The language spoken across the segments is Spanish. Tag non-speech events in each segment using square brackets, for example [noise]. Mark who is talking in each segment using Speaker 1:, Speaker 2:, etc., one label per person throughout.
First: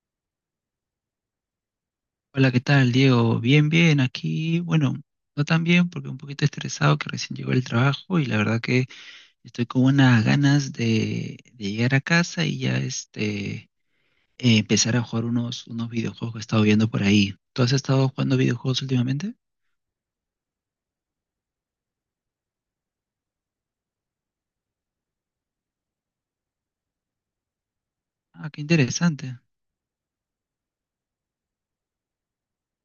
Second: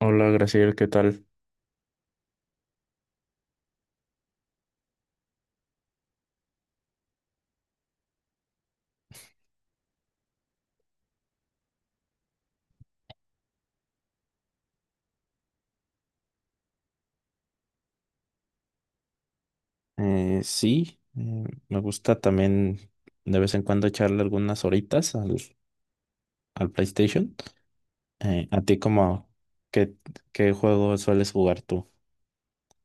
Speaker 1: Hola, Graciel, ¿qué tal?
Speaker 2: Hola, ¿qué tal, Diego? Bien, bien, aquí, bueno, no tan bien porque un poquito estresado que recién llegó el trabajo, y la verdad que estoy con unas ganas de llegar a casa y ya este, empezar a jugar unos videojuegos que he estado viendo por ahí. ¿Tú has estado jugando videojuegos últimamente?
Speaker 1: Sí, me gusta también de vez en cuando echarle algunas horitas al PlayStation.
Speaker 2: Ah,
Speaker 1: ¿A
Speaker 2: qué
Speaker 1: ti como
Speaker 2: interesante.
Speaker 1: qué, qué juego sueles jugar tú?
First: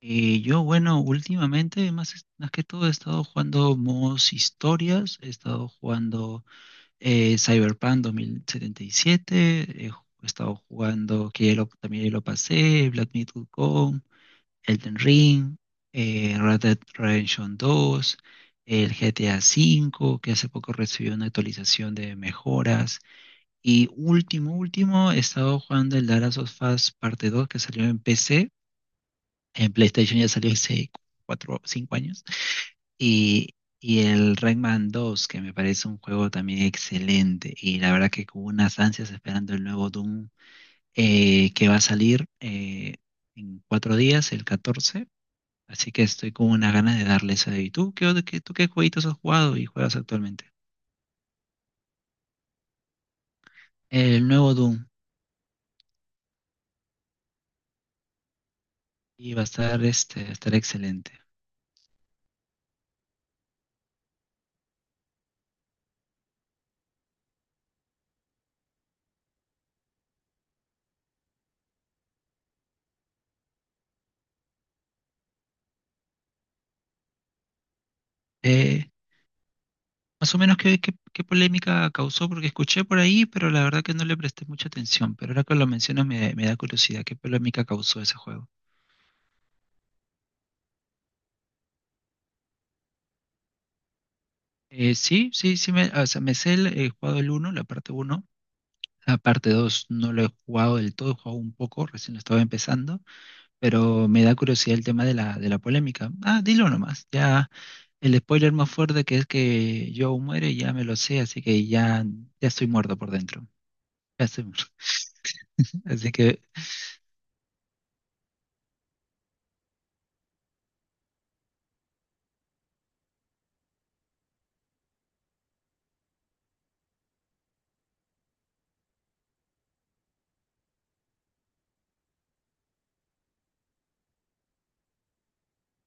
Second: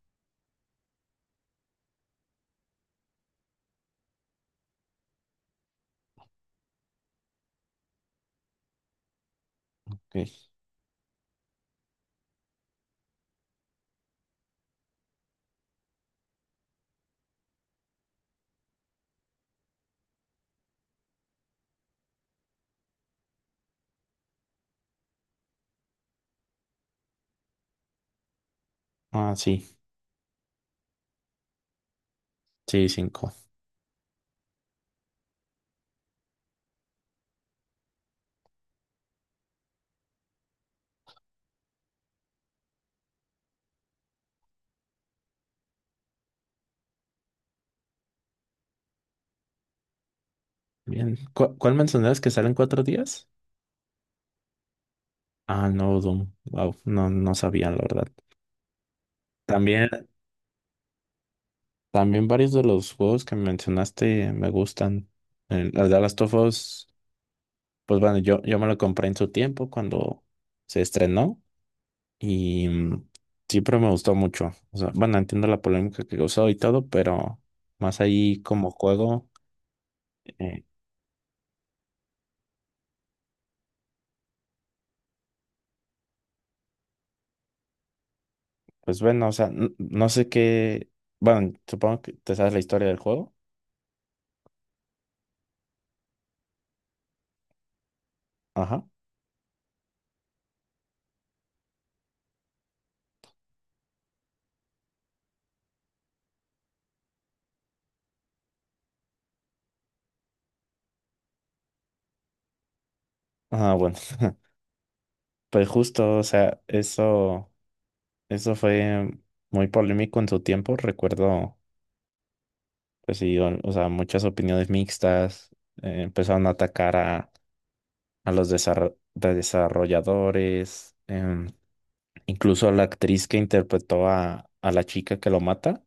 Speaker 2: Yo, bueno, últimamente, más, más que todo, he estado jugando modos historias, he estado jugando Cyberpunk 2077, he ju-
Speaker 1: Ok.
Speaker 2: he estado jugando, que ya lo- también ya lo pasé, Black Myth: Wukong, Elden Ring, Red Dead Redemption 2, el GTA V, que hace poco recibió una actualización de mejoras. Y último, último, he estado jugando el The Last of Us parte 2, que salió en PC.
Speaker 1: Ah,
Speaker 2: En
Speaker 1: sí,
Speaker 2: PlayStation ya salió hace 4 o 5 años.
Speaker 1: sí, cinco.
Speaker 2: Y el Rayman 2, que me parece un juego también excelente. Y la verdad que con unas ansias esperando el nuevo Doom que va a salir en 4 días, el 14. Así que estoy con unas ganas de darle eso. ¿Y tú qué, tú qué jueguitos has jugado y juegas actualmente?
Speaker 1: Bien. ¿Cuál mencionabas que salen 4 días?
Speaker 2: El nuevo Doom.
Speaker 1: Ah, no, Doom. Wow, no, no sabía, la verdad.
Speaker 2: Y va a estar,
Speaker 1: También,
Speaker 2: este, va a estar excelente.
Speaker 1: también varios de los juegos que mencionaste me gustan. Las de Last of Us, pues bueno, yo me lo compré en su tiempo cuando se estrenó. Y siempre me gustó mucho. O sea, bueno, entiendo la polémica que causó y todo, pero más ahí como
Speaker 2: Eh,
Speaker 1: juego,
Speaker 2: Más o menos
Speaker 1: eh,
Speaker 2: qué, polémica causó, porque escuché por ahí, pero la verdad que no le presté mucha atención. Pero ahora que lo mencionas, me da curiosidad, ¿qué polémica causó ese juego?
Speaker 1: pues bueno, o sea, no sé qué. Bueno, supongo que te sabes la historia del juego.
Speaker 2: Sí, sí, sí, me, o sea, me sé el, he jugado el uno, la parte uno.
Speaker 1: Ajá.
Speaker 2: La parte 2 no lo he jugado del todo, he jugado un poco, recién lo estaba empezando, pero me da curiosidad el tema de la polémica. Ah, dilo nomás. Ya el spoiler más fuerte, que es que Joe muere, ya me lo sé, así que ya, ya estoy muerto por dentro.
Speaker 1: Ah, bueno.
Speaker 2: Ya
Speaker 1: [laughs]
Speaker 2: estoy muerto.
Speaker 1: Pues
Speaker 2: [laughs] Así
Speaker 1: justo, o
Speaker 2: que
Speaker 1: sea, eso fue muy polémico en su tiempo. Recuerdo, pues sí, o sea, muchas opiniones mixtas. Empezaron a atacar a los desarro- de desarrolladores. Incluso la actriz que interpretó a la chica que lo mata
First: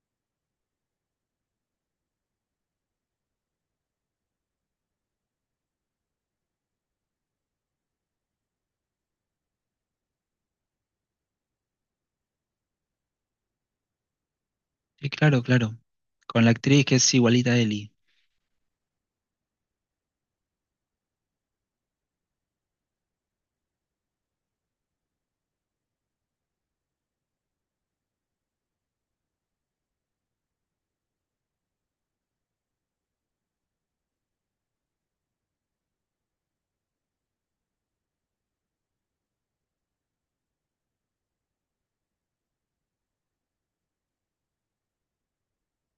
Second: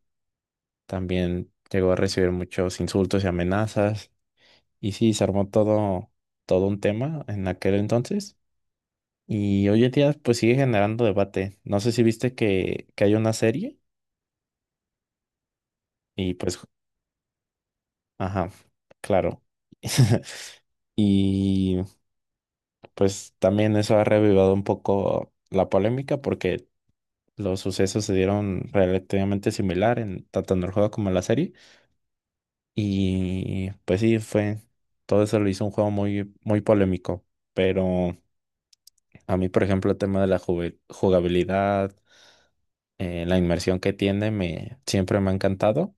Speaker 1: también llegó a recibir muchos insultos y amenazas. Y sí, se armó todo un tema en aquel entonces. Y hoy en día pues sigue generando debate. No sé si viste que hay una serie
Speaker 2: sí, claro, claro.
Speaker 1: y
Speaker 2: Con la
Speaker 1: pues,
Speaker 2: actriz que es igualita a Ellie.
Speaker 1: ajá, claro. [laughs] Y pues también eso ha revivado un poco la polémica porque los sucesos se dieron relativamente similar en tanto en el juego como en la serie. Y pues sí, todo eso lo hizo un juego muy, muy polémico, pero a mí, por ejemplo, el tema de la jugabilidad, la inmersión que tiene, siempre me ha encantado.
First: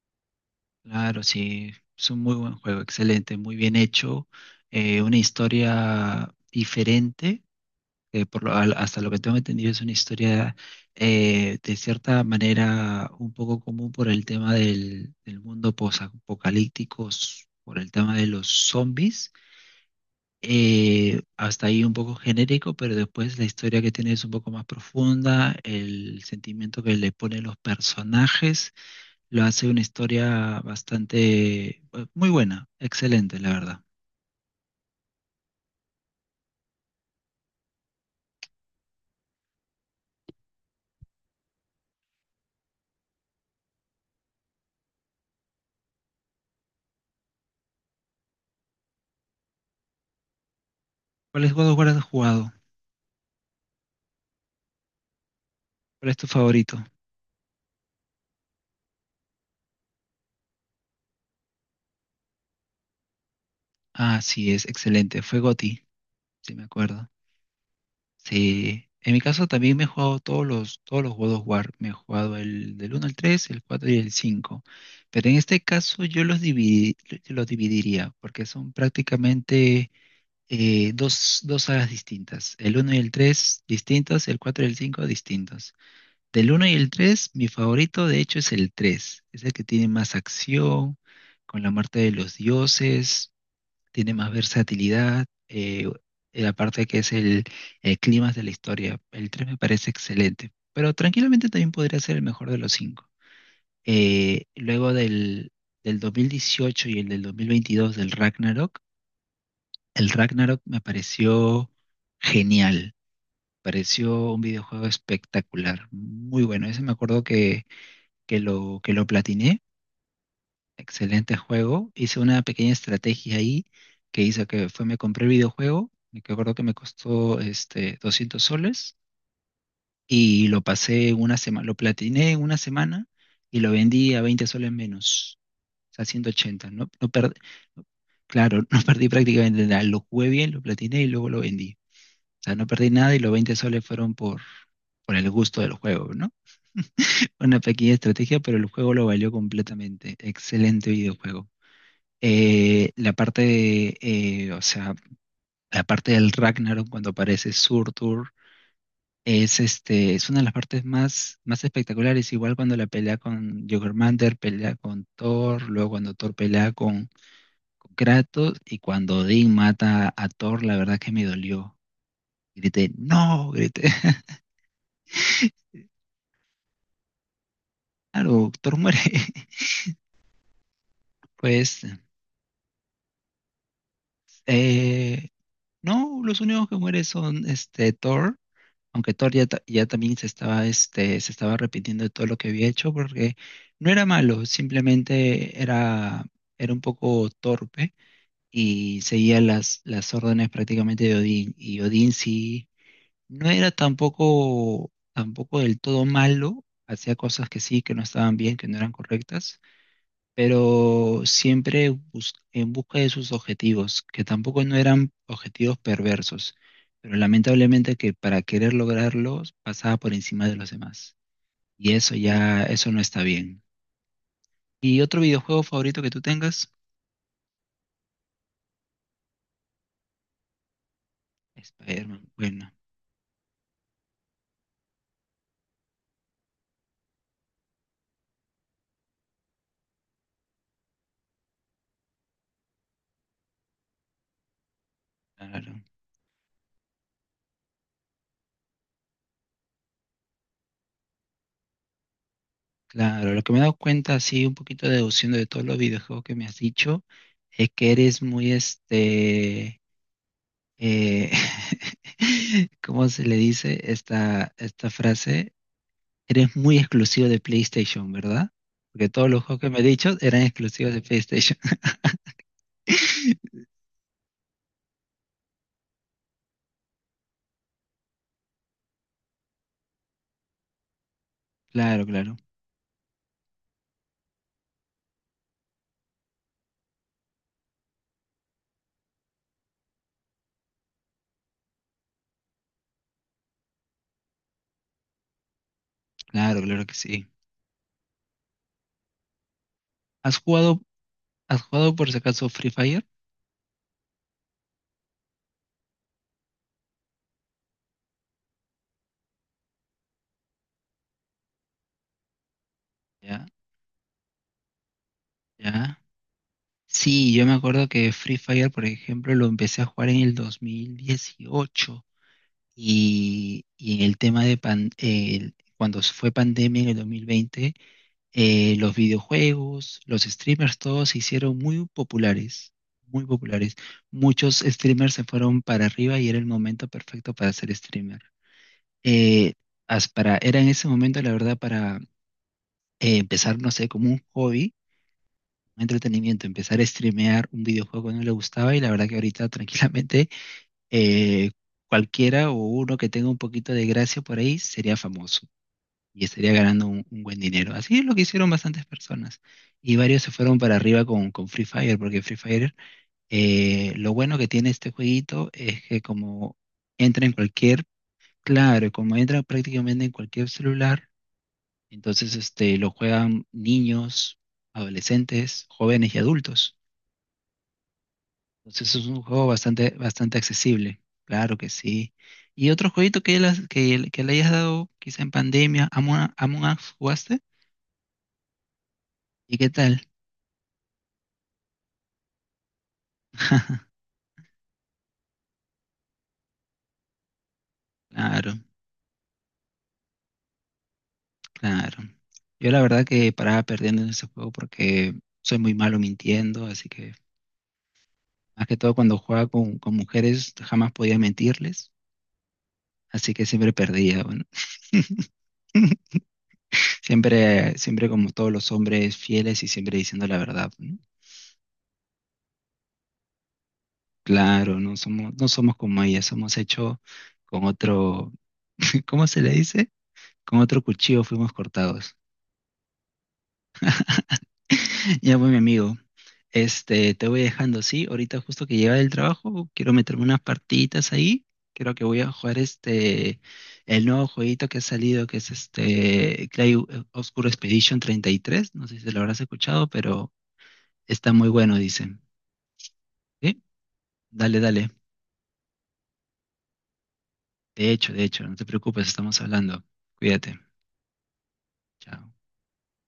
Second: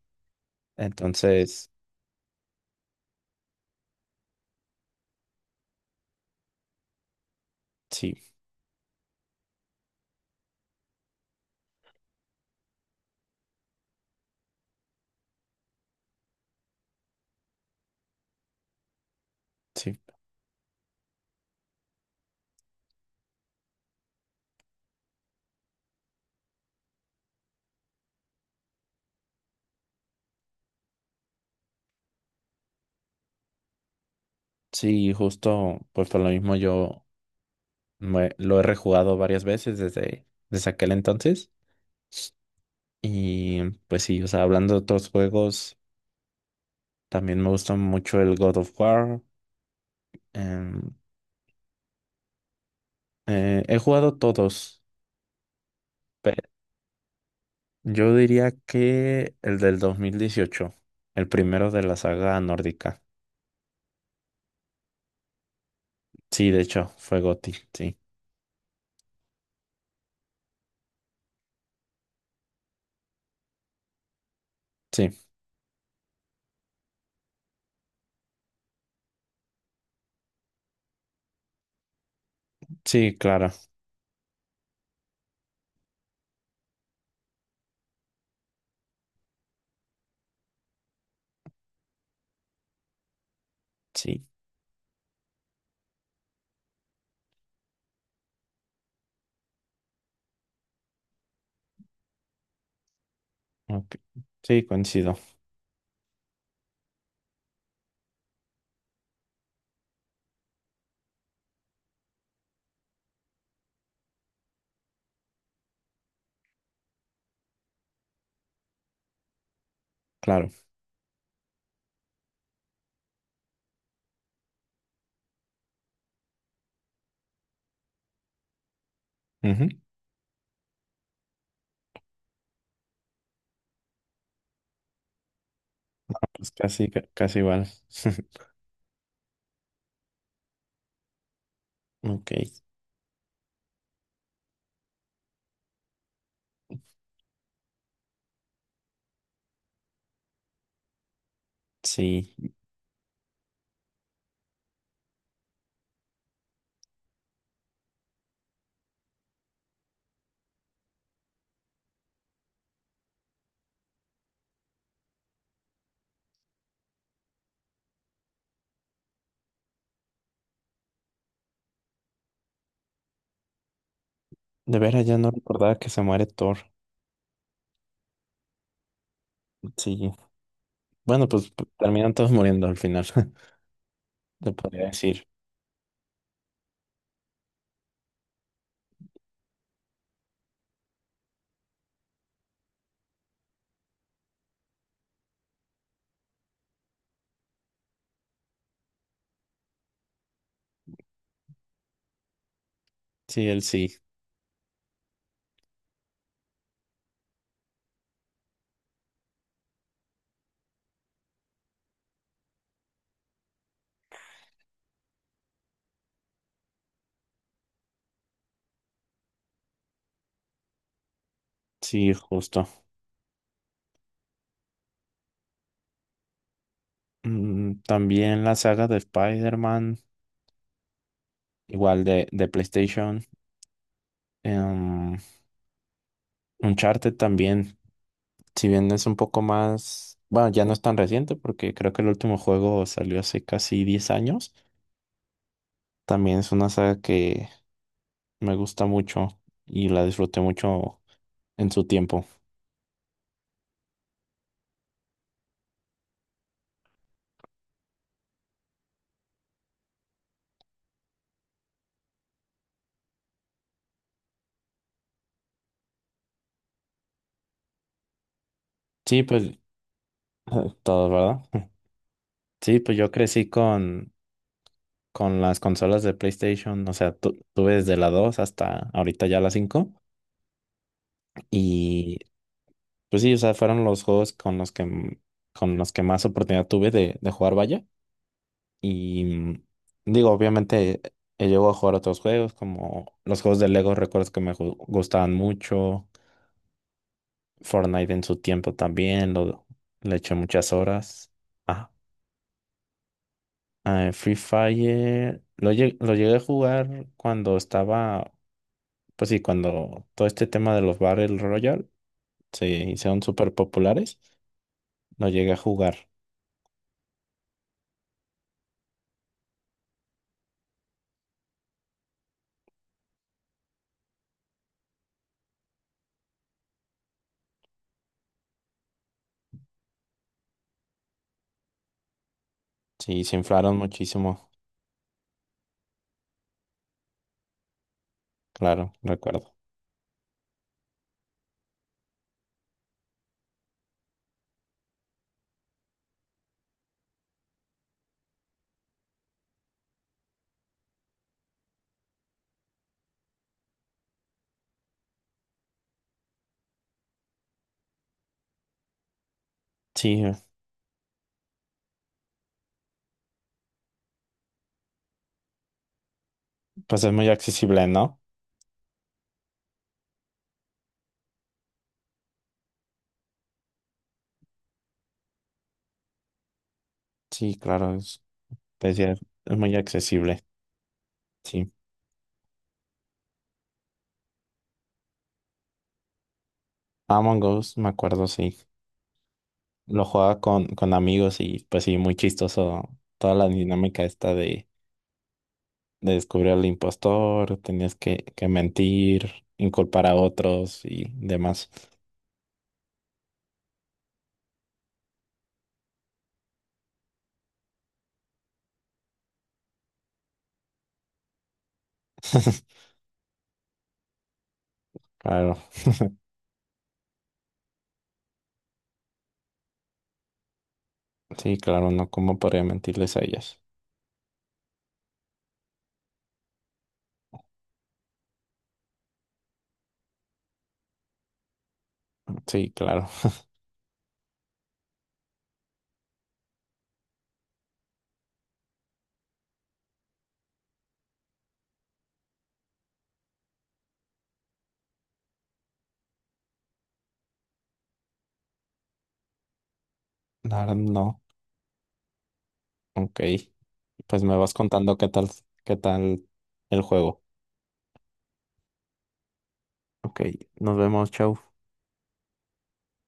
Speaker 2: Claro,
Speaker 1: Entonces,
Speaker 2: sí, es un muy buen juego, excelente, muy bien hecho, una historia diferente
Speaker 1: sí,
Speaker 2: que, hasta lo que tengo entendido, es una historia de cierta manera un poco común por el tema del mundo posapocalíptico, por el tema de los zombies.
Speaker 1: sí,
Speaker 2: Hasta ahí un poco genérico, pero después la historia que tiene es un poco más profunda, el sentimiento que le ponen los personajes lo hace una historia bastante muy buena, excelente, la verdad.
Speaker 1: sí, justo, pues por lo mismo yo lo he rejugado varias veces desde, desde aquel entonces. Y pues sí, o sea, hablando de otros juegos, también me gusta mucho el God of War. em,
Speaker 2: ¿Cuál es God of War has jugado?
Speaker 1: he jugado todos.
Speaker 2: ¿Cuál es tu favorito?
Speaker 1: Yo diría que el del 2018, el primero de la saga nórdica.
Speaker 2: Ah, sí, es excelente. Fue GOTY.
Speaker 1: Sí,
Speaker 2: Sí,
Speaker 1: de
Speaker 2: me
Speaker 1: hecho,
Speaker 2: acuerdo.
Speaker 1: fue Gotti, sí.
Speaker 2: Sí, en mi caso también me he jugado todos los todos los God of War. Me he jugado el del uno al 3, el 4 y el 5.
Speaker 1: Sí,
Speaker 2: Pero en este caso yo yo los dividiría porque son prácticamente dos sagas distintas. El uno y el
Speaker 1: sí, claro,
Speaker 2: 3 distintos, el 4 y el 5 distintos. Del uno y el 3 mi favorito de hecho es el 3. Es el que tiene más acción, con la muerte de los dioses tiene
Speaker 1: sí.
Speaker 2: más versatilidad, aparte que es el clima de la historia. El 3 me parece excelente, pero tranquilamente también podría ser el mejor de los cinco.
Speaker 1: Ok, sí,
Speaker 2: Luego
Speaker 1: coincido,
Speaker 2: del 2018 y el del 2022, del Ragnarok, el Ragnarok me pareció genial, pareció un videojuego espectacular, muy bueno. Ese me acuerdo que lo platiné.
Speaker 1: claro.
Speaker 2: Excelente juego. Hice una pequeña estrategia ahí, que hice que fue me compré el videojuego, me acuerdo que me costó este 200 soles
Speaker 1: Ujú.
Speaker 2: y lo pasé en una semana, lo platiné en una semana y lo vendí a 20 soles menos, o sea,
Speaker 1: Pues
Speaker 2: 180. No,
Speaker 1: casi,
Speaker 2: no,
Speaker 1: casi igual. [laughs]
Speaker 2: claro, [laughs] no perdí prácticamente nada. Lo jugué bien, lo platiné y luego lo vendí.
Speaker 1: Ok,
Speaker 2: O sea, no perdí nada, y los 20 soles fueron por el gusto del juego, ¿no? [laughs] Una pequeña estrategia, pero el juego lo valió completamente. Excelente videojuego.
Speaker 1: sí.
Speaker 2: La parte de, o sea, la parte del Ragnarok cuando aparece Surtur es, este, es una de las partes más, más espectaculares. Igual cuando la pelea con Jörmungandr, pelea con Thor, luego cuando Thor pelea con, Kratos y cuando Odín mata a Thor, la verdad que me dolió. Grité, no, grité. [laughs]
Speaker 1: De veras ya no recordaba que se muere Thor.
Speaker 2: Claro, Thor muere. [laughs]
Speaker 1: Sí. Bueno, pues
Speaker 2: Pues
Speaker 1: terminan todos muriendo al final, [laughs] te podría decir.
Speaker 2: eh, no, los únicos que mueren son, este, Thor, aunque Thor ya, ya también se estaba, este, se estaba arrepintiendo de todo lo que había hecho, porque no era malo, simplemente era, un poco torpe y seguía las órdenes prácticamente de Odín. Y Odín sí
Speaker 1: Sí,
Speaker 2: no
Speaker 1: él
Speaker 2: era
Speaker 1: sí,
Speaker 2: tampoco, tampoco del todo malo, hacía cosas que sí, que no estaban bien, que no eran correctas, pero siempre en busca de sus objetivos, que tampoco no eran objetivos perversos, pero lamentablemente que para querer lograrlos pasaba por encima de los demás. Y
Speaker 1: sí,
Speaker 2: eso ya,
Speaker 1: justo.
Speaker 2: eso no está bien. ¿Y otro videojuego favorito que tú tengas?
Speaker 1: Mm, también la saga de Spider-Man, igual de,
Speaker 2: Spider-Man.
Speaker 1: de
Speaker 2: Bueno,
Speaker 1: PlayStation. em, Uncharted también, si bien es un poco más, bueno, ya no es tan reciente porque creo que el último juego salió hace casi 10 años,
Speaker 2: claro.
Speaker 1: también es una saga que me gusta mucho y la disfruté mucho en su tiempo.
Speaker 2: Claro, lo que me he dado cuenta, así un poquito deduciendo de todos los videojuegos que me has dicho, es que eres muy este, eh, [laughs] ¿cómo se le dice esta frase? Eres muy exclusivo de PlayStation, ¿verdad? Porque
Speaker 1: Sí,
Speaker 2: todos los
Speaker 1: pues
Speaker 2: juegos que me he dicho eran
Speaker 1: [laughs]
Speaker 2: exclusivos de
Speaker 1: todo, ¿verdad?
Speaker 2: PlayStation.
Speaker 1: [laughs] Sí, pues yo crecí
Speaker 2: [laughs]
Speaker 1: con, las consolas de PlayStation, o sea, tuve desde la 2 hasta ahorita ya la 5
Speaker 2: Claro,
Speaker 1: y
Speaker 2: claro,
Speaker 1: pues sí, o sea, fueron los juegos con los que más oportunidad tuve de jugar, vaya. Y digo, obviamente he llegado a jugar otros juegos como los juegos de Lego, recuerdo que me gustaban mucho.
Speaker 2: claro, claro que sí.
Speaker 1: Fortnite en su tiempo también, le eché
Speaker 2: ¿Has
Speaker 1: muchas
Speaker 2: jugado,
Speaker 1: horas. Ah,
Speaker 2: por si acaso, Free Fire?
Speaker 1: ah, Free Fire, lo llegué a jugar cuando estaba, pues sí, cuando todo este tema de los Battle Royale se hicieron
Speaker 2: Ya,
Speaker 1: súper populares, lo llegué a
Speaker 2: ya.
Speaker 1: jugar.
Speaker 2: Sí, yo me acuerdo que Free Fire, por ejemplo, lo empecé a jugar en el 2018, y en el tema cuando fue pandemia en el 2020. Los videojuegos, los streamers, todos se hicieron muy populares,
Speaker 1: Sí,
Speaker 2: muy
Speaker 1: se
Speaker 2: populares.
Speaker 1: inflaron muchísimo,
Speaker 2: Muchos streamers se fueron para arriba y era el momento perfecto para ser streamer.
Speaker 1: claro,
Speaker 2: Eh,
Speaker 1: recuerdo.
Speaker 2: era en ese momento, la verdad, para empezar, no sé, como un hobby, un entretenimiento, empezar a streamear un videojuego que no le gustaba, y la verdad que ahorita [laughs] tranquilamente eh, cualquiera o uno que tenga un poquito de gracia por ahí sería famoso y estaría ganando un buen dinero. Así es lo que hicieron bastantes personas. Y
Speaker 1: Sí,
Speaker 2: varios se fueron para arriba con, Free Fire, porque Free Fire, lo bueno que tiene este jueguito es que como
Speaker 1: pues es
Speaker 2: entra
Speaker 1: muy
Speaker 2: en cualquier,
Speaker 1: accesible, ¿no?
Speaker 2: claro, como entra prácticamente en cualquier celular, entonces este, lo juegan niños, adolescentes, jóvenes y adultos.
Speaker 1: Sí, claro.
Speaker 2: Entonces
Speaker 1: Pues
Speaker 2: es
Speaker 1: ya
Speaker 2: un juego
Speaker 1: es muy
Speaker 2: bastante, bastante
Speaker 1: accesible,
Speaker 2: accesible, claro
Speaker 1: sí.
Speaker 2: que sí. ¿Y otro jueguito que, las has- que le hayas dado quizá en pandemia, Among Us, jugaste?
Speaker 1: Among Us, me acuerdo, sí.
Speaker 2: ¿Y qué tal?
Speaker 1: Lo jugaba con, amigos y pues sí, muy chistoso toda la dinámica
Speaker 2: [laughs]
Speaker 1: esta de descubrir al impostor, tenías que
Speaker 2: Claro,
Speaker 1: mentir, inculpar a otros y demás.
Speaker 2: claro. Yo la verdad que paraba perdiendo en ese juego porque soy muy malo mintiendo, así que más que todo cuando jugaba con, mujeres jamás podía mentirles,
Speaker 1: [laughs]
Speaker 2: así que siempre perdía, bueno.
Speaker 1: Claro,
Speaker 2: [laughs] Siempre, siempre como todos los hombres fieles y siempre diciendo la verdad, ¿no?
Speaker 1: sí, claro, no, ¿cómo podría mentirles a ellos?
Speaker 2: Claro, no somos como ellas, somos hechos con otro, [laughs] ¿cómo se le dice? Con otro cuchillo fuimos cortados.
Speaker 1: Sí, claro.
Speaker 2: [laughs] Ya, pues, mi amigo. Este, te voy dejando, sí. Ahorita justo que llega del trabajo, quiero meterme unas partiditas ahí. Creo que voy a jugar este, el nuevo jueguito que ha salido, que es este Clay Obscure Expedition 33. No sé si lo habrás escuchado, pero
Speaker 1: [laughs] La verdad, no.
Speaker 2: está muy bueno, dicen.
Speaker 1: Ok.
Speaker 2: ¿Sí?
Speaker 1: Pues me vas
Speaker 2: Dale, dale.
Speaker 1: contando qué tal, el juego.
Speaker 2: De hecho, no te preocupes, estamos hablando.
Speaker 1: Ok,
Speaker 2: Cuídate.
Speaker 1: nos vemos, chau.
Speaker 2: Chao.